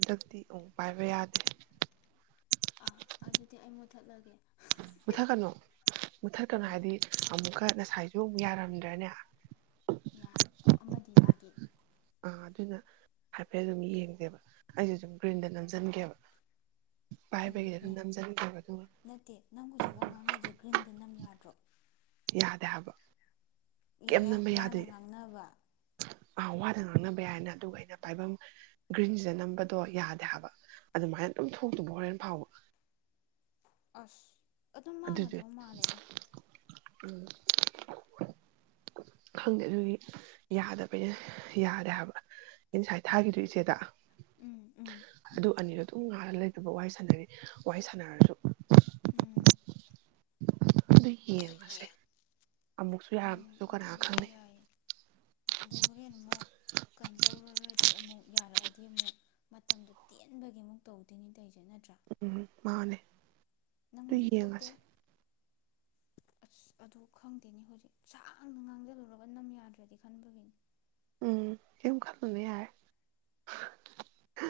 ꯍꯟꯗꯛꯇꯤ ꯎꯝ ꯄꯥꯏꯕ ꯌꯥꯗ꯭ꯔꯦ ꯑꯥ ꯑꯗꯨꯗꯤ ꯑꯩ ꯃꯨꯠꯊꯠꯂꯒꯦ ꯃꯨꯠꯊꯠꯀꯅꯨ ꯃꯨꯊꯠꯀꯅꯨ ꯀꯩꯒꯤ ꯍꯥꯏꯗꯤ ꯑꯃꯨꯛꯀ ꯉꯁꯥꯏꯁꯨ ꯑꯃꯨꯛ ꯌꯥꯔꯝꯗ꯭ꯔꯅꯦ ꯌꯥꯏ ꯑꯣ ꯑꯃꯗꯤ ꯌꯥꯒꯦ ꯑꯥ ꯑꯗꯨꯅ ꯍꯥꯏꯐꯦꯠ ꯑꯗꯨꯝ ꯌꯦꯡꯁꯦꯕ ꯑꯩꯁꯨ ꯑꯗꯨꯝ ꯒ꯭ꯔꯤꯟꯗ ꯅꯝꯁꯤꯟꯒꯦꯕ ꯎꯝ ꯄꯥꯏꯕꯒꯤꯗꯤ ꯑꯗꯨꯝ ꯅꯝꯖꯟꯒꯦꯕ ꯑꯗꯨꯒ ꯅꯠꯇꯦ ꯅꯪ ꯍꯧꯖꯤꯛ ꯋꯥ ꯉꯥꯡ ꯉꯛꯏꯁꯦ ꯒ꯭ꯔꯤꯟꯗ ꯅꯝ ꯌꯥꯗ꯭ꯔꯣ ꯌꯥꯗꯦ ꯍꯥꯏꯕ ꯀꯩꯝ ꯑꯦ ꯅꯝꯕ ꯋꯥꯅ ꯌꯥꯗꯦ ꯉꯥꯡꯅꯕ ꯑ ꯋꯥꯗ ꯉꯥꯡꯅꯕ ꯌꯥꯏꯅ ꯑꯗꯨꯒ ꯑꯩꯅ ꯄꯥꯏꯐꯝ ꯒ꯭ꯔꯤꯟꯁꯤꯗ ꯅꯝꯕꯗꯣ ꯌꯥꯗꯦ ꯍꯥꯏꯕ ꯑꯗꯨꯃꯥꯏꯅ ꯑꯗꯨꯝ ꯊꯣꯛꯇꯕ ꯍꯣꯔꯦꯟ ꯐꯥꯎꯕ ꯑꯁ ꯑꯗꯨꯝ ꯑꯁ ꯑꯗꯨꯗꯤ ꯃꯥꯡꯒꯗꯧ ꯃꯥꯜꯂꯦꯗ ꯎꯝ ꯈꯪꯗꯦ ꯑꯗꯨꯒꯤ ꯌꯥꯗꯕꯩꯅ ꯌꯥꯗꯦ ꯍꯥꯏꯕ ꯑ ꯉꯁꯥꯏ ꯊꯥꯈꯤꯕꯗꯣ ꯏꯆꯦꯗ ꯎꯝ ꯎꯝ ꯎꯝ ꯑꯗꯨ ꯑꯅꯤꯗꯨ ꯑꯗꯨꯝ ꯉꯥꯂꯒ ꯂꯩꯇꯕ ꯋꯥꯔꯤ ꯁꯥꯟꯅꯔꯤ ꯋꯥꯔꯤ ꯁꯥꯟꯅꯔꯁꯨ ꯎꯝ ꯂꯩꯌꯦ ꯂꯩꯌꯦ ꯎꯝ ꯌꯥꯔꯝꯕꯁꯨ ꯀꯅꯥ ꯑꯗꯨꯕꯨꯗꯤ ꯈꯪꯅꯤ ꯌꯥꯏꯌꯦ ꯑꯗꯨ ꯍꯣꯔꯦꯟ ꯑꯃꯨꯛ ꯀꯩꯅꯣ ꯇꯧꯔꯨꯔꯗꯤ ꯑꯃꯨꯛ ꯌꯥꯔꯛꯑꯗꯤ ꯑꯃꯨꯛ ꯃꯇꯝꯗꯣ ꯇꯦꯟꯕꯒꯤꯃꯨꯛ ꯇꯧꯗꯣꯏꯅꯤ ꯇꯧꯔꯤꯁꯦ ꯅꯠꯇ꯭ꯔꯥ ꯎꯝ ꯃꯥꯅꯦ ꯅꯪ ꯑꯗꯨ ꯍꯧꯖꯤꯛ ꯊꯣꯛꯇꯦ ꯌꯦꯡꯉꯁꯦ ꯑꯁ ꯑꯗꯨ ꯈꯪꯗꯦꯅꯦ ꯍꯧꯖꯤꯛ ꯁꯥꯡꯅ ꯉꯥꯡꯖꯜꯂꯨꯔꯒ ꯅꯝ ꯌꯥꯗ꯭ꯔꯗꯤ ꯈꯟꯕꯒꯤꯅꯤ ꯎꯝ ꯀꯩꯝ ꯈꯜꯂꯨꯅꯨ ꯌꯥꯔꯦ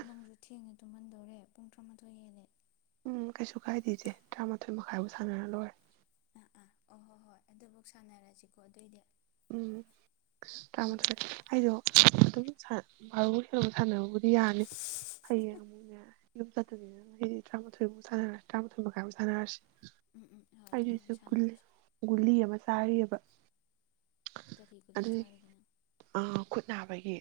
ꯅꯪꯁꯨ ꯊꯦꯡꯉꯦ ꯇꯨꯝꯃꯟꯗꯣꯔꯦ ꯄꯨꯡ ꯇꯔꯥꯃꯥꯊꯣꯏ ꯍꯦꯜꯂꯦ ꯎꯝ ꯀꯩꯁꯨ ꯀꯥꯏꯗꯦꯁꯦ ꯇꯔꯥꯃꯥꯊꯣꯏ ꯃꯈꯥꯏꯐꯥꯎ ꯁꯥꯟꯅꯔ ꯂꯣꯏꯔꯦ ꯑꯥ ꯑꯥ ꯑꯣ ꯍꯣ ꯍꯣꯏ ꯑꯗꯨꯐꯧ ꯁꯥꯟꯅꯔꯁꯤꯀꯣ ꯑꯗꯨꯑꯣꯏꯗꯤ ꯎꯝ ꯇꯔꯥ ꯃꯥꯊꯣꯏ ꯑꯩꯗꯣ ꯑꯗꯨꯝ ꯁꯥꯟꯅꯕꯨꯗꯤ ꯁꯥꯟꯅꯕ ꯌꯥꯅꯤ ꯐꯩꯌꯦ ꯑꯃꯨꯛ ꯌꯥꯔꯦ ꯌꯨꯝ ꯆꯠꯇꯕꯅꯤꯅ ꯑꯩꯗꯤ ꯇꯔꯥꯃꯥꯊꯣꯏꯃꯨꯛ ꯁꯥꯟꯅꯔꯁꯤ ꯇꯔꯥꯊꯣꯏ ꯃꯈꯥꯏ ꯃꯨꯛ ꯁꯥꯟꯅꯔꯁꯤ ꯎꯝ ꯎꯝ ꯍꯣꯏ ꯑꯗꯨꯃꯥꯏꯅ ꯑꯩꯁꯨ ꯒꯨꯂꯤ ꯁꯥꯟꯅꯔꯁꯤ ꯒꯨꯂꯤ ꯑꯃ ꯆꯥꯔꯤꯕ ꯀꯔꯤ ꯒꯨꯂꯤ ꯆꯥꯔꯤꯒꯦ ꯅꯪ ꯑ ꯈꯨꯠ ꯅꯥꯕꯒꯤ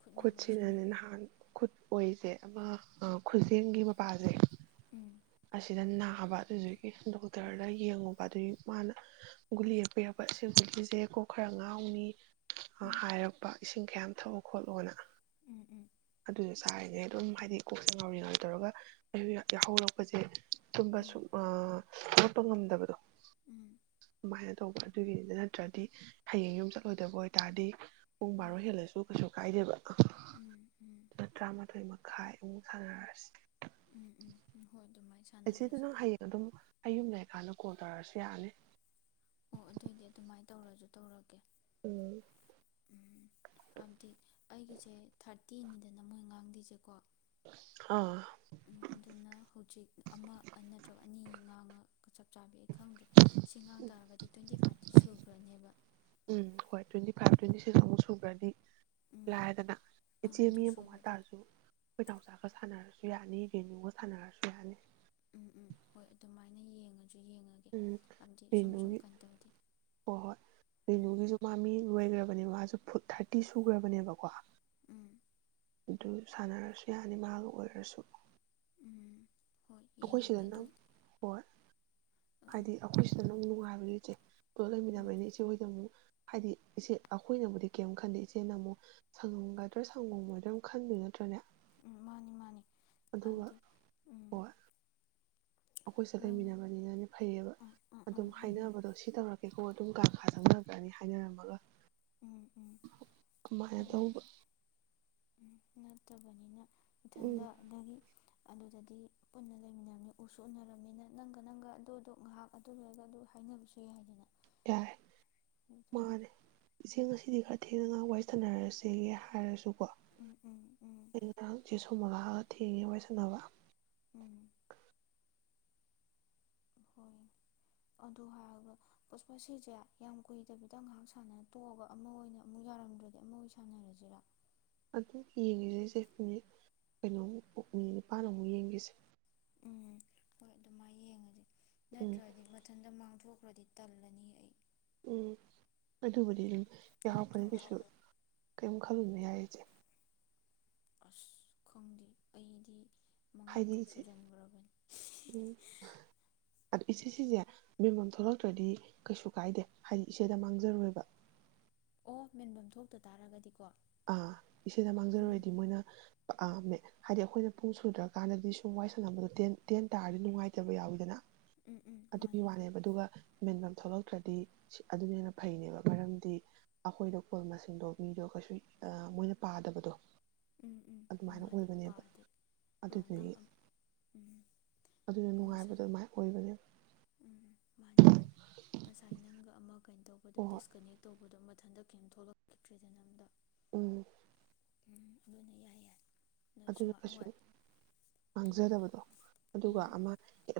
ꯈꯨꯠ ꯅꯥꯕ ꯍꯥꯏꯁꯦ ꯅꯪ ꯈꯨꯠꯁꯤꯅꯅꯦ ꯅꯍꯥꯟ ꯈꯨꯠ ꯑꯣꯏꯁꯦ ꯑꯃ ꯈꯨꯖꯦꯡꯒꯤ ꯃꯄꯥꯁꯦ ꯎꯝ ꯑꯁꯤꯗ ꯅꯥꯕ ꯑꯗꯨꯒꯤ ꯗꯣꯛꯇꯔꯗ ꯌꯦꯡꯉꯨꯕ ꯑꯗꯨꯒꯤ ꯃꯥꯅ ꯒꯨꯂꯤ ꯌꯦꯛꯄ ꯆꯥꯕ ꯁꯤ ꯒꯨꯂꯤꯁꯦ ꯀꯣꯛ ꯈꯔ ꯉꯥꯎꯅꯤ ꯎꯝ ꯍꯥꯏꯔꯛꯄ ꯏꯁꯤꯡ ꯌꯥꯝ ꯊꯛꯎ ꯈꯣꯠꯂꯣꯅ ꯎꯝ ꯎꯝ ꯑꯗꯨ ꯁꯥꯔꯤꯉꯩ ꯑꯗꯨꯝ ꯍꯥꯏꯗꯤ ꯀꯣꯛꯁꯦ ꯉꯥꯎꯔꯤ ꯉꯥꯎꯔꯤ ꯇꯧꯔꯒ ꯑꯩ ꯌꯥꯍꯧꯔꯛꯄꯁꯦ ꯎꯝ ꯇꯨꯝꯕꯁꯨ ꯑ ꯍꯧꯒꯠꯄ ꯉꯝꯗꯕꯗꯣ ꯎꯝ ꯑꯗꯨꯃꯥꯏꯅ ꯇꯧꯕ ꯑꯗꯨꯒꯤꯗ ꯅꯠꯇ꯭ꯔꯗꯤ ꯍꯌꯦꯡ ꯌꯨꯝ ꯆꯠꯂꯣꯏꯗꯕ ꯑꯣꯏꯇꯥꯔꯗꯤ ꯄꯨꯡ ꯎꯝ ꯎꯝ ꯕꯥꯔꯣ ꯍꯦꯜꯂꯁꯨ ꯀꯩꯁꯨ ꯀꯥꯏꯗꯦꯕ ꯎꯝ ꯇꯔꯥꯃꯥꯊꯣꯏ ꯃꯈꯥꯏꯃꯨꯛ ꯁꯥꯟꯅꯔꯁꯤ ꯎꯝ ꯎꯝ ꯎꯝ ꯍꯣꯏ ꯑꯗꯨꯝꯃꯥꯏꯅ ꯑꯩ ꯆꯦꯗꯣ ꯅꯪ ꯍꯌꯦꯡ ꯑꯗꯨꯝ ꯑꯩ ꯌꯨꯝ ꯂꯩꯔꯀꯥꯟꯗ ꯀꯣꯜ ꯇꯧꯔꯑꯁꯨ ꯌꯥꯅꯤ꯫ ꯑꯣ ꯑꯗꯨꯑꯣꯢꯗꯤ ꯑꯗꯨꯃꯥꯢꯅ ꯇꯧꯔꯖꯨ ꯇꯧꯔꯒꯦ꯫ ꯎꯝ ꯎꯝ ꯍꯞꯗꯤ ꯑꯩꯒꯤꯖꯦ ꯊꯥꯔꯇꯤꯅꯤꯗꯅ ꯃꯣꯢ ꯉꯥꯡꯗꯣꯢꯖꯦꯀꯣ꯫ ꯑꯥ ꯎꯝ ꯑꯗꯨꯅ ꯍꯧꯖꯤꯛ ꯑꯃ ꯑ ꯅꯠꯇ꯭ꯔꯒ ꯑꯅꯤ ꯉꯥꯉꯒ ꯆꯞ ꯆꯕꯤ ꯑꯩ ꯈꯪꯗ꯭ꯔꯦ꯫ ꯁꯤ ꯉꯥꯡ ꯇꯥꯔꯒꯗꯤ ꯇ꯭ꯋꯦꯟꯇꯤ ꯐꯥꯏꯞꯇꯤ ꯁꯨꯒ꯭ꯔꯅꯦꯕ꯫ ꯎꯝ ꯍꯣꯢ ꯇ꯭ꯋꯦꯟꯇꯤ ꯐꯥꯏꯞ ꯇ꯭ꯋꯦꯟꯇꯤ ꯁꯤꯛꯁ ꯑꯃꯨꯛ ꯁꯨꯒ꯭ꯔꯗꯤ꯫ ꯎꯝ ꯂꯥꯢꯔꯗꯅ ꯑꯥ ꯏꯆꯦ ꯑꯗꯨ ꯃꯤ ꯑꯃ ꯁꯨꯔꯒꯗꯤ ꯋꯥꯠꯇꯥꯔꯖꯨ ꯈꯣꯢ ꯅꯥꯎꯆꯥꯒ ꯁꯥꯟꯅꯔꯖꯨ ꯌꯥꯅꯤ ꯕꯦꯅꯨꯒ ꯁꯥꯟꯅꯔꯖꯨ ꯌꯥꯅꯤ꯫ ꯎꯝ ꯎꯝ ꯍꯣꯢ ꯑꯗꯨꯃꯥꯢꯅ ꯌꯦꯡꯉꯖꯨ ꯌꯦꯡꯉ ꯎꯝ ꯔꯦꯅꯨꯒꯤ ꯍꯣ-ꯍꯣꯢ ꯎꯝ ꯔꯦꯅꯨꯒꯤꯖꯨ ꯃꯥꯃꯤ ꯂꯣꯢꯒ꯭ꯔꯕꯅꯦ ꯃꯥꯖꯨ ꯐꯨꯠ ꯊꯥꯔꯇꯤ ꯁꯨꯒ꯭ꯔꯕꯅꯦꯕꯀꯣ꯫ ꯎꯝ ꯗꯨ ꯁꯥꯟꯅꯔꯁꯨ ꯌꯥꯅꯤ ꯃꯥꯒ ꯑꯣꯢꯔꯁꯨ ꯎꯝ ꯍꯣꯢ ꯑꯈꯣꯢ ꯁꯤꯗꯅ ꯍꯣꯢ ꯎꯝ ꯍꯥꯢꯗꯤ ꯎꯝ ꯑꯈꯣꯢ ꯁꯤꯗꯅ ꯅꯨꯡꯉꯥꯢꯕꯅꯤ ꯆꯦ꯫ ꯄꯨꯂꯞ ꯂꯩꯃꯤꯟꯅꯕꯅꯤ ꯏꯆꯦ ꯍꯣꯢꯗ ꯑꯃꯨꯛ ꯍꯥꯢꯗꯤ ꯏꯆꯦ ꯑꯈꯣꯢꯅꯕꯨꯗꯤ ꯀꯩꯝ ꯈꯟꯗꯦ ꯏꯆꯦꯅ ꯃꯨꯛ ꯁꯪꯉꯝꯒꯗ꯭ꯔꯥ ꯁꯪꯉꯝꯃꯣꯢꯗ꯭ꯔꯥ ꯑꯃꯨꯛ ꯈꯟꯗꯣꯢ ꯅꯠꯇ꯭ꯔꯅꯦ꯫ ꯎꯝ ꯃꯥꯅꯤ ꯃꯥꯅꯤ ꯑꯗꯨꯒ ꯑꯗꯩ ꯎꯝ ꯑꯈꯣꯏ ꯁꯦꯗ ꯅꯣꯏꯅ ꯂꯩꯃꯤꯟꯅꯕꯅꯤꯅꯅꯦ ꯐꯩꯌꯦꯕ ꯑꯥ ꯑꯥ ꯑꯥ ꯑꯗꯨꯝ ꯂꯩꯃꯤꯟ ꯍꯥꯏꯅꯕꯗꯣ ꯁꯤ ꯇꯧꯔꯛꯀꯦꯀꯣ ꯑꯗꯨꯝ ꯀꯥ-ꯀꯥꯗ ꯆꯪꯅꯒ꯭ꯔꯅꯤ ꯍꯥꯏꯅꯔꯝꯃꯒ ꯎꯝ ꯎꯝ ꯀꯃꯥꯢꯅ ꯍꯥꯏꯕꯗꯤ ꯇꯧꯕ ꯅꯠꯇꯕꯅꯤꯅ ꯎꯝ ꯏꯊꯟꯗ ꯑꯗꯒꯤ ꯑꯗꯨꯗꯗꯤ ꯄꯨꯟꯅ ꯂꯩꯃꯤꯟꯅꯔꯝꯅꯤ ꯎꯁꯨ ꯎꯅꯔꯝꯅꯤꯅ ꯅꯪꯒ ꯅꯪꯒ ꯑꯗꯨꯗꯨ ꯉꯥꯍꯥꯛ ꯑꯗꯨ ꯂꯣꯢꯔꯒ ꯑꯗꯨ ꯍꯥꯢꯅꯕꯁꯨ ꯌꯥꯢꯗꯅ꯫ ꯌꯥꯔꯦ ꯃꯥꯅꯦ ꯏꯆꯦ ꯉꯁꯤꯗꯤ ꯈꯔ ꯊꯦꯡꯅ ꯉꯍꯥꯛ ꯋꯥꯔꯤ ꯁꯥꯟꯅꯔꯁꯦꯌꯦ ꯍꯥꯢꯔꯁꯨꯀꯣ ꯎꯝ ꯎꯝ ꯎꯝ [inaudible] ꯆꯦ ꯁꯣꯃꯣꯂꯥꯍꯒ ꯊꯦꯡꯉꯦ ꯋꯥꯔꯤ ꯁꯥꯟꯅꯕ꯫ ꯎꯝ ꯍꯣꯢ ꯑꯗꯨ ꯍꯥꯢꯔꯒ ꯄꯨꯁꯄꯥ ꯁꯤꯖꯦ ꯌꯥꯝ ꯀꯨꯢꯗꯕꯤꯗ ꯉꯍꯥꯛ ꯁꯥꯟꯅ ꯇꯣꯛꯑꯒ ꯑꯃ ꯑꯣꯢꯅ ꯑꯃꯨꯛ ꯌꯥꯔꯝꯗ꯭ꯔꯗꯤ ꯑꯃ ꯑꯣꯢꯅ ꯁꯥꯟꯅꯔꯖꯤꯔ꯫ ꯑꯗꯨ ꯌꯦꯡꯒꯦꯖꯦꯁꯦ ꯃꯤꯅꯤꯠ ꯀꯩꯅꯣꯃꯨꯛ ꯎꯝ ꯎꯝ ꯅꯤꯄꯥꯥꯟ ꯑꯃꯨꯛ ꯌꯦꯡꯒꯤꯖꯦ ꯎꯝ ꯍꯣꯢ ꯑꯗꯨꯃꯥꯢ ꯌꯦꯡꯉꯖꯦ ꯎꯝ ꯅꯠꯇ꯭ꯔꯗꯤ- ꯏꯊꯟꯇ ꯃꯥꯡꯊꯣꯛꯈ꯭ꯔꯗꯤ ꯇꯥꯜꯂꯅꯤ ꯑꯩ ꯎꯝ ꯑꯗꯨꯕꯨꯗꯤ ꯑꯗꯨꯝ ꯌꯥꯎꯍꯛꯄꯅꯦ ꯅꯠꯇ꯭ꯔꯣ ꯀꯩꯁꯨ ꯀꯩꯝ ꯈꯜꯂꯨꯅ ꯌꯥꯢ ꯏꯆꯦ ꯑꯁ ꯈꯪꯗꯦ ꯑꯩꯗꯤ ꯃꯉꯥ ꯍꯥꯏꯗꯤ ꯇ꯭ꯔꯨꯛ ꯏꯆꯦ ꯁꯨꯖꯟꯒ꯭ꯔꯕꯅꯤ [inaudible] ꯑꯗꯨ ꯏꯆꯦꯁꯤꯖꯦ ꯃꯦꯝꯕꯝ ꯊꯣꯛꯂꯛꯇ꯭ꯔꯗꯤ ꯀꯩꯁꯨ ꯀꯥꯢꯗꯦ ꯍꯥꯢꯗꯤ ꯏꯆꯦꯗ ꯃꯥꯡꯖꯔꯣꯢꯕ꯫ ꯑꯣ ꯃꯦꯟꯕꯝ ꯊꯣꯛꯇ ꯇꯥꯔꯒꯗꯤꯀꯣ ꯑꯥ ꯏꯆꯦꯗ ꯎꯝ ꯃꯥꯡꯖꯔꯣꯢꯗꯤ ꯃꯣꯢꯅ ꯑꯥ ꯃꯦ ꯍꯥꯢꯗꯤ ꯑꯈꯣꯢꯅ ꯄꯨꯡ ꯁꯨꯗ꯭ꯔꯀꯥꯟꯗꯗꯤ ꯁꯨꯝ ꯋꯥꯢ ꯁꯥꯟꯅꯕꯗꯣ ꯇꯦꯟ ꯇꯦꯟ ꯇꯥꯔꯗꯤ ꯅꯨꯡꯉꯥꯢꯇꯕ ꯌꯥꯎꯋꯤꯗꯅ ꯎꯝ ꯎꯝ ꯑꯗꯨꯒꯤ ꯃꯥꯅꯦ ꯋꯥꯅꯦꯕ ꯑꯗꯨꯒ ꯃꯦꯟꯕꯝ ꯊꯣꯛꯂꯛꯇ꯭ꯔꯗꯤ ꯁꯤ ꯑꯗꯨꯅ ꯍꯦꯟꯅ ꯐꯩꯅꯦꯕ ꯃꯔꯝꯗꯤ ꯑꯈꯣꯢꯗ ꯀꯣꯜ ꯃꯁꯤꯡꯗꯣ ꯃꯤꯗꯣ ꯀꯩꯁꯨ ꯑ ꯃꯣꯢꯅ ꯄꯥꯗꯕꯗꯣ ꯎꯝ ꯎꯝ ꯑꯗꯨꯃꯥꯢꯅ ꯃꯥꯅꯤ ꯑꯣꯢꯕꯅꯦꯕ ꯄꯥꯗꯦ ꯑꯥ ꯅꯪ ꯑꯗꯨꯗꯨꯒꯤ ꯎꯝ ꯑꯗꯨꯅ ꯉꯁꯥꯏ ꯅꯨꯡꯉꯥꯢꯕꯗꯣ ꯃꯥꯢꯅ ꯑꯣꯢꯕꯅꯦꯕ ꯎꯝ ꯎꯝ ꯃꯥꯅꯤ ꯃꯥꯅꯤ ꯉꯁꯥꯢ ꯅꯪꯒ ꯑꯃ ꯀꯩꯅꯣ ꯇꯧꯕꯗꯣ ꯍꯣꯏ ꯗꯤꯁꯀꯅꯦꯛ ꯇꯧꯕꯗꯣ ꯃꯊꯟꯇ ꯀꯩꯝ ꯊꯣꯛꯂꯛꯈꯤꯗ꯭ꯔꯦꯗꯅ ꯑꯝꯗ ꯎꯝ ꯎꯝ ꯑꯗꯨꯅꯦ ꯌꯥꯢ ꯌꯥꯢ ꯑꯗꯨꯅ ꯀꯩꯁꯨ ꯎꯝ ꯃꯥꯡꯖꯗꯕꯗꯣ ꯑꯗꯨꯒ ꯎꯝ ꯑꯃ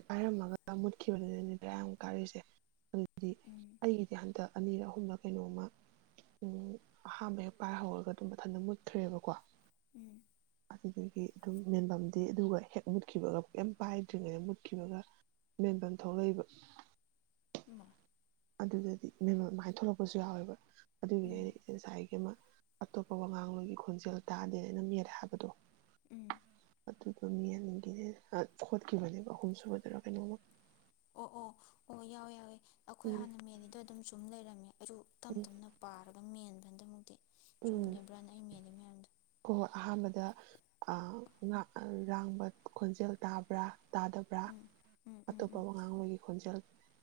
ꯄꯥꯏꯔꯝꯃꯒ ꯃꯨꯠꯈꯤꯕꯅꯤꯅꯅꯤꯗ꯭ꯔ ꯌꯥꯝꯨꯛ ꯀꯥꯔꯨꯏꯁꯦ ꯑꯗꯨꯗꯤ ꯎꯝ ꯑꯩꯒꯤꯗꯤ ꯍꯟꯗꯛ ꯑꯅꯤꯔꯛ ꯑꯍꯨꯝꯗ ꯀꯩꯅꯣꯝꯃ ꯑꯍꯥꯝꯕ ꯍꯦꯛ ꯄꯥꯏꯍꯧꯔꯒ ꯑꯗꯨꯝ ꯃꯊꯟꯇ ꯃꯨꯠꯈ꯭ꯔꯦꯕꯀꯣ ꯎꯝ ꯑꯗꯨꯗꯒꯤ ꯑꯗꯨꯝ ꯃꯦꯟꯐꯝꯗꯤ ꯑꯗꯨꯒ ꯍꯦꯛ ꯃꯨꯠꯈꯤꯕꯒ ꯀ ꯄꯥꯏꯗ꯭ꯔꯤꯉꯩꯗ ꯃꯨꯠꯈꯤꯕꯒ ꯃꯦꯟꯕꯟ ꯊꯣꯡ ꯂꯩꯕ [unintelligible] ꯑꯗꯨꯗꯗꯤ ꯃꯃ ꯑꯗꯨꯃꯥꯏꯅ ꯊꯣꯛꯂꯛꯄꯁꯨ ꯌꯥꯎꯋꯦꯕ ꯑꯗꯨꯒꯤꯅꯤ ꯎꯝ ꯑꯩꯅ ꯏꯆꯦ ꯉꯁꯥꯏꯒꯤ ꯑꯃ ꯑꯇꯣꯞꯄ ꯋꯥꯉꯥꯡꯂꯣꯏꯒꯤ ꯈꯣꯟꯖꯦꯜ ꯇꯥꯗꯦꯅꯅꯝ ꯃꯦꯜꯂꯦ ꯍꯥꯏꯕꯗꯣ ꯎꯝ ꯑꯗꯨ ꯃꯤ ꯑꯗꯨꯒꯤꯅꯦ ꯈꯣꯠꯈꯤꯕꯅꯦꯕ ꯑꯍꯨꯝꯁꯨꯨꯕꯗꯔ ꯀꯩꯅꯣꯝꯃ ꯑꯣ ꯑꯣ ꯑꯣ ꯌꯥꯎꯋꯦ ꯌꯥꯎꯋꯦ ꯑꯩꯈꯣꯏ ꯎꯝ ꯍꯥꯟꯅ ꯃꯦꯜꯂꯤꯗꯣ ꯑꯗꯨꯝ ꯁꯨꯝ ꯂꯩꯔꯝꯃꯦ ꯑꯩꯁꯨ ꯏꯝ ꯎꯝ ꯇꯞꯅ ꯄꯥꯔꯒ ꯃꯦꯟꯕꯟꯗꯃꯨꯛꯇꯤ ꯆꯨꯝꯈꯤꯕ꯭ꯔꯥꯅ ꯑꯩ ꯃꯦ ꯂꯩ ꯃꯌꯥꯝꯗ ꯀꯣ ꯑꯍꯥꯟꯕꯗ ꯉ ꯉꯥꯡꯕ ꯈꯣꯟꯖꯦꯜ ꯇꯥꯕ꯭ꯔꯥ ꯇꯥꯗꯕ꯭ꯔꯥ ꯎꯝ ꯎꯝ ꯎꯝ ꯑꯇꯣꯞꯄ ꯎꯝ ꯋꯥꯉꯥꯡꯂꯣꯏꯒꯤ ꯈꯣꯟꯖꯦꯜ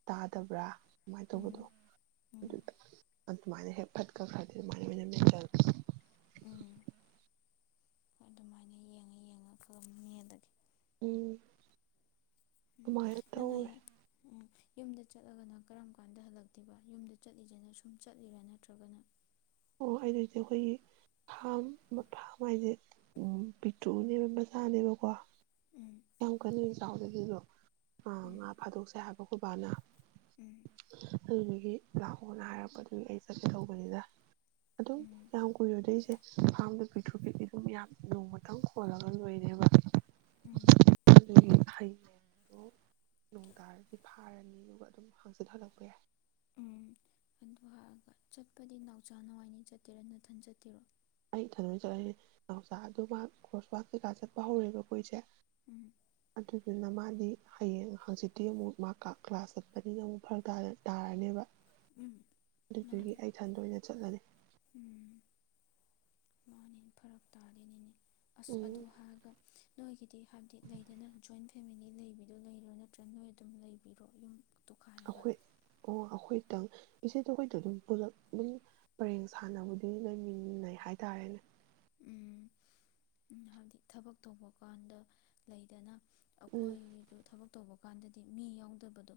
ꯇꯥꯗꯕ꯭ꯔꯥ ꯑꯗꯨꯃꯥꯏꯅ ꯇꯧꯕꯗꯣ ꯎꯝ ꯎꯝ ꯑꯗꯨꯗ ꯑꯗꯨꯃꯥꯏꯅ ꯍꯦꯛ ꯐꯠꯀ ꯈꯔꯗꯤ ꯑꯗꯨꯃꯥꯏꯅ ꯑꯣꯏꯅ ꯃꯦꯟꯜ ꯎꯝ ꯑꯗꯨꯃꯥꯏꯅ ꯌꯦꯡꯉ ꯌꯦꯡꯉ ꯈꯪꯂꯝꯅꯤ ꯑꯗꯒꯤ ꯎꯝ ꯎꯝ ꯑꯗꯨꯃꯥꯏꯅ ꯅꯪ ꯇꯧꯔꯦ ꯍꯥꯏꯌꯦ ꯎꯝ ꯌꯨꯝꯗ ꯆꯠꯂꯒꯅ ꯀꯔꯝ ꯀꯥꯟꯗ ꯍꯜꯂꯛꯇꯦꯕ ꯌꯨꯝꯗ ꯆꯠꯂꯤꯁꯤꯦꯅ ꯁꯨꯝ ꯆꯠꯂꯤꯔꯥ ꯅꯠꯇ꯭ꯔꯒꯅ [unintelligible] ꯑꯩꯈꯣꯏꯒꯤ ꯐꯥꯝ ꯐꯥꯝ ꯍꯥꯏꯁꯦ ꯕꯤꯇꯨꯅꯦꯕ ꯕꯖꯥꯔꯅꯦꯕꯀꯣ ꯎꯝ ꯌꯥꯝ ꯀꯜꯂꯤ ꯆꯥꯎꯗꯣ ꯎꯝ ꯐꯥꯗꯣꯛꯁꯦ ꯍꯥꯏꯕ ꯑꯈꯣꯏ ꯕꯅ ꯎꯝ ꯑꯗꯨꯗꯒꯤ ꯂꯥꯛꯑꯣꯣꯅ ꯍꯥꯏꯔꯛꯄ ꯑꯗꯨꯝ ꯑꯩ ꯆꯠꯀꯦ ꯇꯧꯕꯅꯤꯗ ꯑꯗꯨꯝ ꯌꯥꯝ ꯀꯨꯏꯔꯨꯗꯣꯏꯁꯦ ꯐꯥꯔꯝꯗ ꯄꯤꯊ꯭ꯔꯨ ꯄꯤꯏ ꯑꯗꯨꯨꯝ ꯌꯥꯝ ꯅꯣꯡꯃꯇꯪ ꯈꯣꯜꯂꯒ ꯂꯣꯏꯔꯦꯕ ꯎꯝ ꯑꯗꯨꯒꯤ ꯍꯩꯅꯦ ꯑꯗ ꯅꯣꯡ ꯇꯥꯔꯗꯤ ꯐꯥꯔꯅꯤ ꯑꯗꯨꯒ ꯑꯗꯨꯝ ꯍꯥꯡꯆꯟꯍꯜꯂꯛꯄ ꯌꯥꯏ ꯎꯝ ꯑꯗꯨ ꯍꯥꯏꯔꯒ ꯆꯠꯄꯗꯤ ꯅꯥꯎꯆꯥꯥ ꯅꯕꯥꯅꯤ ꯆꯠꯇꯦꯔꯥ ꯅꯊꯟ ꯆꯠꯇꯦꯔꯣ ꯑꯩ ꯢꯊꯥꯟ ꯆꯠꯂꯅꯦ ꯃꯍꯧꯁꯥ ꯑꯗꯨ ꯃꯥ ꯀ꯭ꯔꯣꯁꯋꯥꯛ ꯀꯩꯀꯥ ꯆꯠꯄ ꯍꯧꯔꯦꯕ ꯑꯩꯈꯣꯏꯁꯦ ꯎꯝ ꯑꯗꯨꯗꯨꯅ ꯃꯥꯗꯤ ꯍꯌꯦꯡ ꯍꯪꯆꯤꯛꯇꯤ ꯑꯃꯨꯛ ꯃꯥ ꯀ꯭ꯂꯥꯁ ꯆꯠꯄꯅꯤꯅ ꯑꯃꯨꯛ ꯐꯔꯛ ꯇꯥꯔꯅꯦꯕ ꯎꯝ ꯑꯗꯨꯒꯤ ꯃꯥꯅꯤ ꯑꯩ ꯢꯊꯟ ꯑꯣꯏꯅ ꯆꯠꯂꯅꯤ ꯎꯝ ꯃꯥꯅꯦ ꯐꯔꯛ ꯇꯥꯗꯣꯢꯅꯤꯅꯦ ꯑꯁ ꯑꯗꯨ ꯎꯝ ꯍꯥꯏꯔꯒ ꯅꯣꯏꯒꯤꯗꯤ ꯍꯥꯏꯕꯗꯤ ꯂꯩꯗꯅ ꯖꯣꯏꯟ ꯇꯧ ꯐꯦꯃꯤꯂꯤ ꯂꯩꯕꯤꯗꯣ ꯂꯩꯔꯣ ꯅꯠꯇ꯭ꯔꯒ ꯅꯣꯏ ꯑꯗꯨꯝ ꯂꯩꯕꯤꯔꯣ ꯌꯨꯝ ꯇꯣꯈꯥꯏꯔꯒ ꯑꯩꯈꯣꯏ ꯑꯣ ꯑꯩꯈꯣꯏꯇꯪ ꯏꯆꯦꯗꯣ ꯑꯩꯈꯣꯏꯗꯣ ꯑꯗꯨꯝ ꯄꯨꯂ ꯑꯗꯨꯝ ꯄꯔꯦꯡ ꯁꯥꯟꯅꯕꯨꯗꯤ ꯂꯩꯃꯤꯟꯅꯩ ꯍꯥꯏꯇꯥꯔꯦꯅꯦ ꯎꯝ ꯎ ꯍꯥꯏꯕꯗꯤ ꯊꯕꯛ ꯇꯧꯕ ꯀꯥꯟꯗ ꯂꯩꯗꯅ ꯎꯝ ꯑꯩꯈꯣꯏꯒꯤꯁꯨ ꯊꯕꯛ ꯇꯧꯕ ꯀꯥꯟꯗꯗꯤ ꯃꯤ ꯌꯥꯎꯗꯕꯗꯣ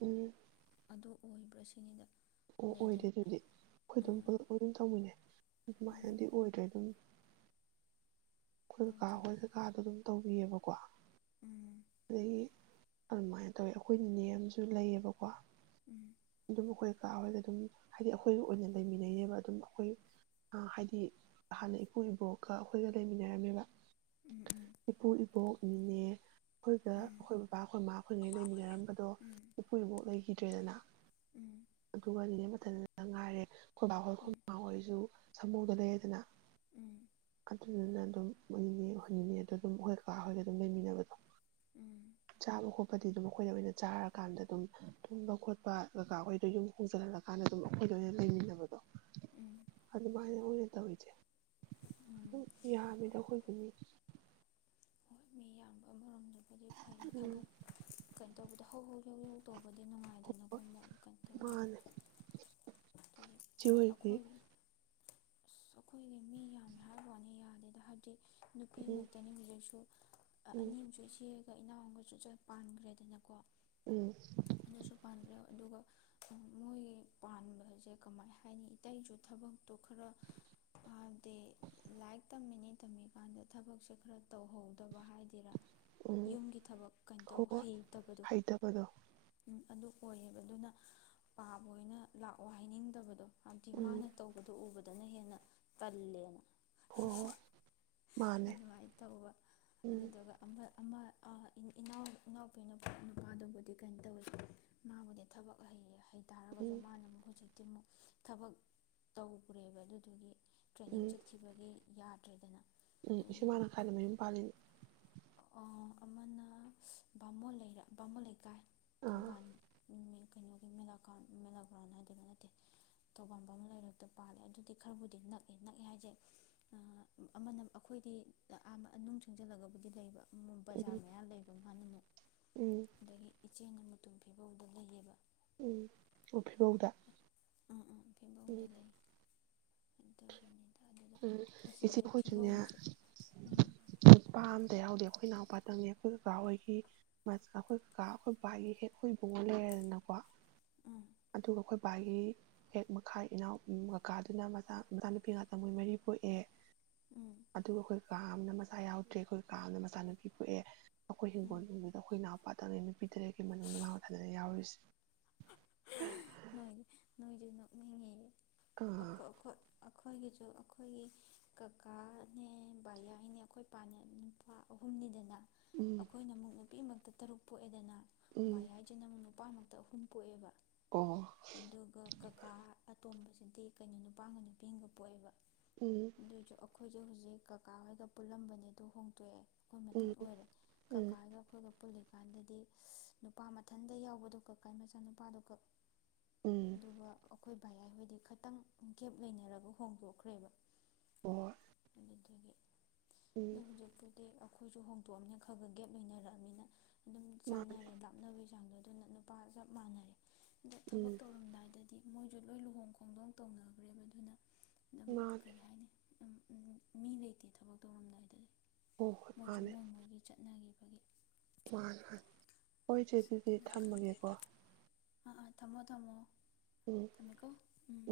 ꯎꯝ ꯑꯗꯨ ꯑꯣꯏꯕ꯭ꯔꯥ ꯁꯤꯅꯤꯗ ꯑꯣ ꯑꯣꯏꯗꯦ ꯂꯩꯗꯅ ꯑꯗꯨꯗꯤ ꯑꯩꯈꯣꯏꯗꯨꯝ ꯄꯨꯂꯞ ꯄꯨꯜꯂ ꯑꯗꯨꯝ ꯇꯧꯃꯤꯟꯅꯩ ꯑꯗꯨꯃꯥꯏꯅꯗꯤ ꯑꯣꯏꯗ꯭ꯔꯦ ꯑꯗꯨꯝ ꯑꯩꯈꯣꯏ ꯀꯀꯥ ꯑꯩꯈꯣꯏ ꯀꯀꯥꯗꯣ ꯑꯗꯨꯝ ꯇꯧꯕꯤꯌꯦꯕꯀꯣ ꯑꯗꯒꯤ ꯑꯗꯨꯃꯥꯏꯅ ꯇꯧꯋꯤ ꯑꯩꯈꯣꯏ ꯅꯦ ꯑꯃꯁꯨ ꯂꯩꯌꯦꯕꯀꯣ ꯎꯝ ꯑꯗꯨꯝ ꯑꯩꯈꯣꯏ ꯀꯥ ꯍꯣꯏꯒ ꯑꯗꯨꯝ ꯍꯥꯏꯗꯤ ꯑꯩꯈꯣꯏꯒ ꯑꯣꯏꯅ ꯂꯩꯃꯤꯟꯅꯩꯌꯦꯕ ꯑꯗꯨꯝ ꯑꯩꯈꯣꯏ ꯑꯥ ꯍꯥꯢꯗꯤ ꯍꯥꯟꯅ ꯢꯄꯨ ꯢꯕꯣꯛꯀꯥ ꯑꯈꯣꯢꯒ ꯂꯩꯃꯤꯟꯅꯔꯝꯃꯦꯕ ꯫ ꯏꯄꯨ ꯏꯕꯣꯛ ꯢꯅꯦ ꯑꯈꯣꯏꯗ ꯈꯣꯏ ꯕꯕꯥ ꯈꯣꯏ ꯃꯥ ꯈꯣꯢꯒꯩ ꯂꯩꯃꯤꯟꯅꯔꯝꯕꯗꯣ ꯏꯄꯨ ꯏꯕꯣꯛ ꯂꯩꯈꯤꯗ꯭ꯔꯦꯗꯅ ꯑꯗꯨꯒ ꯅꯤꯅꯦ ꯃꯊꯟꯗ ꯉꯥꯏꯔꯦ ꯈꯣꯏꯕꯥꯍꯣꯢ ꯈꯣꯏꯃꯥꯍꯣꯢꯁꯨ ꯁꯃꯨꯗ ꯂꯩꯔꯦꯗꯅ ꯑꯗꯨꯗꯨꯅ ꯑꯗꯨꯝ ꯃꯣꯢ ꯅꯤꯅꯦ ꯈꯣꯢꯏ ꯅꯤꯅꯦ ꯑꯗ ꯑꯗꯨꯝ ꯑꯈꯣꯏ ꯀꯥ ꯍꯣꯏꯒ ꯑꯗꯨꯝ ꯂꯩꯃꯤꯟꯅꯕꯗꯣ ꯆꯥꯕ ꯈꯣꯠꯄꯗꯤ ꯑꯗꯨꯝ ꯑꯈꯣꯢꯗ ꯑꯣꯏꯅ ꯆꯥꯔꯀꯥꯟꯗ ꯑꯗꯨꯝ ꯇꯨꯝꯕ ꯈꯣꯠꯄ ꯀꯀ ꯑꯈꯣꯏ ꯑꯗꯨ ꯌꯨꯝ ꯍꯣꯡꯖꯜꯍꯜꯂꯀꯥꯟꯗ ꯑꯗꯨꯝ ꯑꯩꯈꯣꯏꯗ ꯑꯣꯏꯅ ꯂꯩꯃꯤꯟꯅꯕꯗꯣ ꯎꯝ ꯑꯗꯨꯃꯥꯏꯅ ꯑꯣꯏꯅ ꯇꯧꯔꯤꯖꯦ ꯎꯝ ꯌꯥꯃꯤꯗ ꯑꯈꯣꯢ ꯢꯃꯨꯡ ꯃꯤ ꯍꯣꯏ ꯃꯤꯌꯥꯝꯕ ꯑꯃꯔꯣꯝꯗꯕꯨꯗꯤ ꯐꯩꯌꯦ ꯎꯝ ꯊꯕꯛ ꯀꯩꯅꯣ ꯇꯧꯕꯗꯣ ꯍꯧ ꯍꯧ ꯌꯧ ꯌꯧ ꯇꯧꯕꯗꯤ ꯅꯨꯡꯉꯥꯏꯗꯅꯀꯣ ꯃꯣꯢ ꯀꯩꯅꯣ ꯇꯧꯔꯗꯤ ꯃꯥꯅꯦ ꯑꯗꯨꯗꯤ ꯏꯆꯦ ꯍꯣꯏꯒꯤ ꯑꯈꯣꯏꯒꯤ ꯑꯁ ꯑꯩꯈꯣꯏꯒꯤꯗꯤ ꯃꯤ ꯌꯥꯝꯃꯦ ꯍꯥꯏ ꯋꯥꯅꯤ ꯌꯥꯗꯦꯗ ꯍꯥꯏꯕꯗꯤ ꯎꯝ ꯅꯨꯄꯤꯉꯥꯛꯇꯅꯤ ꯍꯧꯖꯤꯛꯁꯨ ꯑꯣꯛ ꯑ ꯎꯝ ꯑꯅꯤ ꯑꯃꯁꯨ ꯏꯆꯦꯒ ꯏꯅꯥꯎ ꯑꯃꯒꯁꯨ ꯆꯆ ꯄꯥꯟꯈ꯭ꯔꯦꯗꯅꯀꯣ ꯎꯝ ꯑꯗꯨꯁꯨ ꯄꯥꯟꯈ꯭ꯔꯦ ꯑꯗꯨꯒ ꯎꯝ ꯃꯣꯏꯒꯤ ꯄꯥꯟꯕꯁꯦ ꯀꯃꯥꯏ ꯍꯥꯏꯅꯤ ꯏꯇꯩꯁꯨ ꯊꯕꯛꯇꯣ ꯈꯔ ꯍꯥꯏꯕꯗꯤ ꯂꯥꯏꯔꯤꯛ ꯇꯝꯃꯤꯅꯤ ꯇꯝꯃꯤꯀꯥꯟꯗ ꯊꯕꯛꯁꯦ ꯈꯔ ꯇꯧꯍꯧꯗꯕ ꯍꯥꯏꯗꯨꯢꯔꯥ ꯎꯝ ꯌꯨꯝꯒꯤ ꯊꯕꯛ ꯍꯣꯏ ꯀꯩꯅꯇꯧ ꯍꯣꯏ ꯍꯩꯇꯕꯗꯣ ꯍꯩꯇꯕꯗꯣ ꯎꯝ ꯑꯗꯨ ꯑꯣꯏꯌꯦꯕ ꯑꯗꯨꯅ ꯄꯥꯕ ꯑꯣꯏꯅ ꯂꯥꯛꯑꯣ ꯍꯥꯏꯅꯤꯡꯗꯕꯗꯣ ꯍꯥꯏꯕꯗꯤ ꯎꯝ ꯃꯥꯅ ꯇꯧꯕꯗꯣ ꯎꯕꯗꯅ ꯍꯦꯟꯅ ꯇꯜꯂꯦꯅ ꯍꯣꯏ ꯍꯣꯏ ꯃꯥꯅꯦ ꯑꯗꯨꯃꯥꯏꯅ ꯇꯧꯕ ꯎꯝ ꯑꯗꯨꯗꯨꯒ ꯑꯃ ꯑꯃ ꯑ ꯢꯟ ꯢꯟ ꯏꯅꯥꯎ ꯏꯅꯥꯎꯄꯤꯅ ꯅꯨꯄꯥꯗꯨꯕꯨꯗꯤ ꯀꯩꯅꯣ ꯇꯧꯋꯦ ꯃꯥꯕꯨꯗꯤ ꯊꯕꯛ ꯍꯩꯌꯦ ꯍꯩ ꯇꯥꯔꯒꯁꯨ ꯎꯝ ꯃꯥꯅ ꯑꯃꯨꯛ ꯍꯧꯖꯤꯛꯇꯤ ꯑꯃꯨꯛ ꯊꯕꯛ ꯇꯧꯈ꯭ꯔꯦꯕ ꯑꯗꯨꯗꯨꯒꯤ ꯇ꯭ꯔꯦꯅꯤꯡ ꯎꯝ ꯆꯠꯈꯤꯕꯒꯤ ꯌꯥꯗ꯭ꯔꯦꯗꯅ ꯎꯝ ꯏꯁꯨꯃꯅ ꯀꯥꯢꯗ ꯃꯌꯨꯝ ꯄꯥꯜꯂꯤꯅꯦ ꯑꯑ ꯑꯃꯅ ꯕꯥꯃꯣꯟ ꯂꯩꯔꯛ ꯕꯥꯃꯣꯟ ꯂꯩꯀꯥꯏ ꯑꯥ ꯊꯧꯕꯥꯜ ꯃꯤꯡꯃꯦ ꯀꯩꯅꯣꯒꯤ ꯃꯦꯂꯥꯒꯥꯎꯟ ꯃꯦꯂꯥꯒ꯭ꯔꯥꯎꯟ ꯍꯥꯏꯗꯨꯔ ꯅꯠꯇꯦ ꯇꯧꯕꯥꯥꯜ ꯕꯃꯣꯟ ꯂꯩꯔꯛꯇ ꯄꯥꯜꯂꯦ ꯑꯗꯨꯗꯤ ꯈꯔꯕꯨꯗꯤ ꯅꯛꯑꯦ ꯅꯛꯑꯦ ꯍꯥꯏꯁꯦ ꯑ ꯑꯃꯅ ꯑꯩꯈꯣꯏꯗꯤ ꯎꯝ ꯑ ꯑ ꯃꯅꯨꯡ ꯆꯪꯁꯤꯜꯂꯒ ꯑꯗꯨꯗꯩ ꯂꯩꯕ ꯑꯃ ꯕꯖꯥꯔ ꯎꯝ ꯃꯌꯥ ꯂꯩꯕ ꯃꯥꯅ ꯑꯃꯨꯛ ꯎꯝ ꯑꯗꯒꯤ ꯏꯆꯦ [unintelligible] ꯃꯨꯇꯨꯝ ꯐꯤꯕꯧꯗ ꯂꯩꯌꯦꯕ ꯎꯝ ꯑꯣ ꯐꯤꯕꯧꯗ ꯑ ꯑ ꯐꯤꯕꯧ ꯎꯝ ꯑꯗꯨꯒꯤꯅꯦ ꯇꯥꯗꯦꯗ ꯎꯝ ꯏꯆꯦ ꯏꯆꯦꯁꯦ ꯑꯩꯈꯣꯏꯁꯨꯅꯦ ꯐꯤꯕꯧꯒꯤꯁꯦ ꯎꯝ ꯅꯨꯄꯥ ꯑꯝꯇ ꯌꯥꯎꯗꯦ ꯑꯩꯈꯣꯏ ꯏꯅꯥꯎꯄꯥꯇꯪꯅꯤ ꯑꯩꯈꯣꯏ ꯀꯀꯥ ꯍꯣꯏꯒꯤ ꯃꯆꯥ ꯑ ꯑꯩꯈꯣꯏ ꯀꯀꯥ ꯑꯩꯈꯣꯏ ꯕꯥꯒꯤ ꯍꯦꯛ ꯈꯣꯏ ꯏꯕꯨꯡꯉꯣ ꯂꯩꯔꯗꯅꯀꯣ ꯎꯝ ꯑꯗꯨꯒ ꯑꯩꯈꯣꯏ ꯑꯩꯈꯣꯕꯥꯒꯤ ꯍꯦꯛ ꯃꯈꯥꯢ ꯢꯅꯥꯎ ꯎꯝ ꯀꯀꯥꯗꯨꯅ ꯃꯆꯥ ꯃꯆꯥꯅꯨꯄꯤ ꯉꯥꯠ ꯃꯣꯢ ꯃꯔꯤ ꯄꯣꯛꯑꯦ ꯎꯝ ꯑꯗꯨꯒ ꯑꯩꯈꯣꯏ ꯀꯥ ꯑꯃꯅ ꯃꯆꯥ ꯌꯥꯎꯗ꯭ꯔꯦ ꯑꯩꯈꯣꯏ ꯀꯥ ꯑꯃꯅ ꯃꯆꯥꯅꯨꯄꯤ ꯄꯣꯛꯑꯦ ꯑꯩꯈꯣꯏ ꯎꯝ ꯍꯤꯡꯒꯣꯜꯅꯨꯡꯗꯨꯗ ꯑꯩꯈꯣꯏ ꯏꯅꯎꯄꯥꯇꯪꯅꯦ ꯅꯨꯄꯤ ꯇꯔꯦꯠꯀꯤ ꯃꯅꯨꯡꯗ ꯃꯥꯥ ꯃꯊꯟꯗꯅꯦ ꯌꯥꯎꯔꯤꯁꯦ ꯅꯣꯏ ꯅꯣꯢꯁꯨ ꯅꯣꯛꯅꯤꯡꯉꯦ ꯑꯥ ꯑꯈꯣꯢ ꯑꯈꯣꯢ ꯑꯩꯈꯣꯏꯒꯤꯁꯨ ꯑꯩꯈꯣꯏꯒꯤ ꯀꯀꯥꯅꯦ ꯕꯌꯥꯢꯅꯦ ꯑꯩꯈꯣꯏ ꯄꯥꯅꯦ ꯎꯝ ꯅꯨꯄꯥ ꯑꯍꯨꯝꯅꯤꯗꯅ ꯎꯝ ꯑꯩꯈꯣꯏꯅ ꯑꯃꯨꯛ ꯅꯨꯄꯤꯉꯥꯛꯇ ꯇꯔꯨꯛ ꯄꯣꯛꯑꯦꯗꯅ ꯎꯝ ꯕꯌꯥꯏ ꯏꯆꯤꯟ ꯅꯪꯕꯨ ꯅꯨꯄꯥ ꯉꯥꯛꯇ ꯑꯍꯨꯝ ꯄꯣꯛꯑꯦꯕ ꯑꫭ ꯑꯗꯨꯒ ꯀꯀꯥ ꯑꯇꯣꯝꯕꯁꯤꯗꯤ ꯀꯩꯅꯣ ꯅꯨꯄꯥꯒ ꯅꯨꯄꯤꯒ ꯄꯣꯛꯑꯦꯕ ꯎꯝ ꯑꯗꯨꯏꯁꯨ ꯑꯩꯈꯣꯏꯁꯦ ꯍꯧꯖꯤꯛ ꯀꯀꯥ ꯍꯣꯏꯒ ꯄꯨꯜꯂꯝꯕꯅꯦ ꯑꯗꫭ ꯍꯣꯡꯇꯣꯛꯑꯦ ꯑꯩꯈꯣꯏ ꯃꯊꯟ ꯎꯝ ꯑꯣꯏꯔꯦ ꯎꯝ ꯀꯀꯥꯒ ꯑꯩꯈꯣꯏꯒ ꯄꯨꯜꯂꯤ ꯀꯥꯟꯗꯗꯤ ꯅꯨꯄꯥ ꯃꯊꯟꯗ ꯌꯥꯎꯕꯗꯣ ꯀꯀꯥ ꯃꯆꯥ ꯅꯨꯄꯥꯗꫭ ꯈꯛ ꯎꯝ ꯑꯗꯨꯒ ꯑꯩꯈꯣꯏ ꯕꯥꯏꯌꯥꯏ ꯍꯣꯏꯗꯤ ꯈꯤꯇꯪ ꯒꯦꯞ ꯂꯩꯅꯔꯒ ꯍꯣꯡꯗꯣꯛꯈ꯭ꯔꯦꯕ ꯑꯣ ꯑꯗꯨꯏꯗꯨꯒꯤ ꯑꯗꫭ ꯍꯧꯖꯤꯛꯄꯨꯗꯤ ꯑꯗꯩ ꯑꯩꯈꯣꯏꯁꯨ ꯍꯣꯡꯗꯣꯛꯑꯃꯤꯅ ꯈꯔ ꯈꯔ ꯒꯦꯞ ꯂꯩꯅꯔꯛꯑꯅꯤꯅ ꯑꯗꯨꯝ ꯃꯥꯅꯦ ꯆꯥꯅꯔꯦ ꯂꯥꯛ ꯅꯥꯞꯅꯕꯒꯤ ꯆꯥꯡꯗꯣ ꯑꯗꯨꯅ ꯅꯨꯄꯥ ꯆꯞ ꯃꯥꯟꯅꯔꯦ ꯑꯗꫭ ꯎꯝ ꯊꯕꯛ ꯇꯧꯔꯝꯗꯥꯏꯗꯗꯤ ꯃꯣꯏꯁꯨ ꯂꯣꯏ ꯂꯨꯍꯣꯡ ꯈꯣꯡꯗꯣꯡ ꯇꯧꯅꯈ꯭ꯔꯦꯕ ꯑꯗꯨꯅ ꯑꯗꯨꯝ ꯃꯥ ꯀꯩ ꯍꯥꯏꯅꯤ ꯃꯤ ꯂꯩꯇꯦ ꯊꯕꯛ ꯇꯧꯔꯝꯗꯥꯏꯗꯗꯤ ꯍꯣꯏ ꯍꯣꯏ ꯃꯣꯏꯁꯨ ꯃꯥꯅꯦ ꯃꯣꯏ ꯃꯣꯏꯒꯤ ꯆꯠꯅꯈꯤꯕꯒꯤ ꯃꯥꯅꯤ ꯃꯥ ꯍꯣꯏ ꯆꯦꯊꫭꯏꯕꯤ ꯑꯗꯨꯅ ꯈꯪꯗꯦ ꯊꯝꯃꯒꯦꯀꯣ ꯑꯥ ꯑꯥ ꯊꯝꯃꯣ ꯊꯝꯃꯣ ꯎꯝ ꯊꯝꯃꯦꯀꯣ ꯎꯝ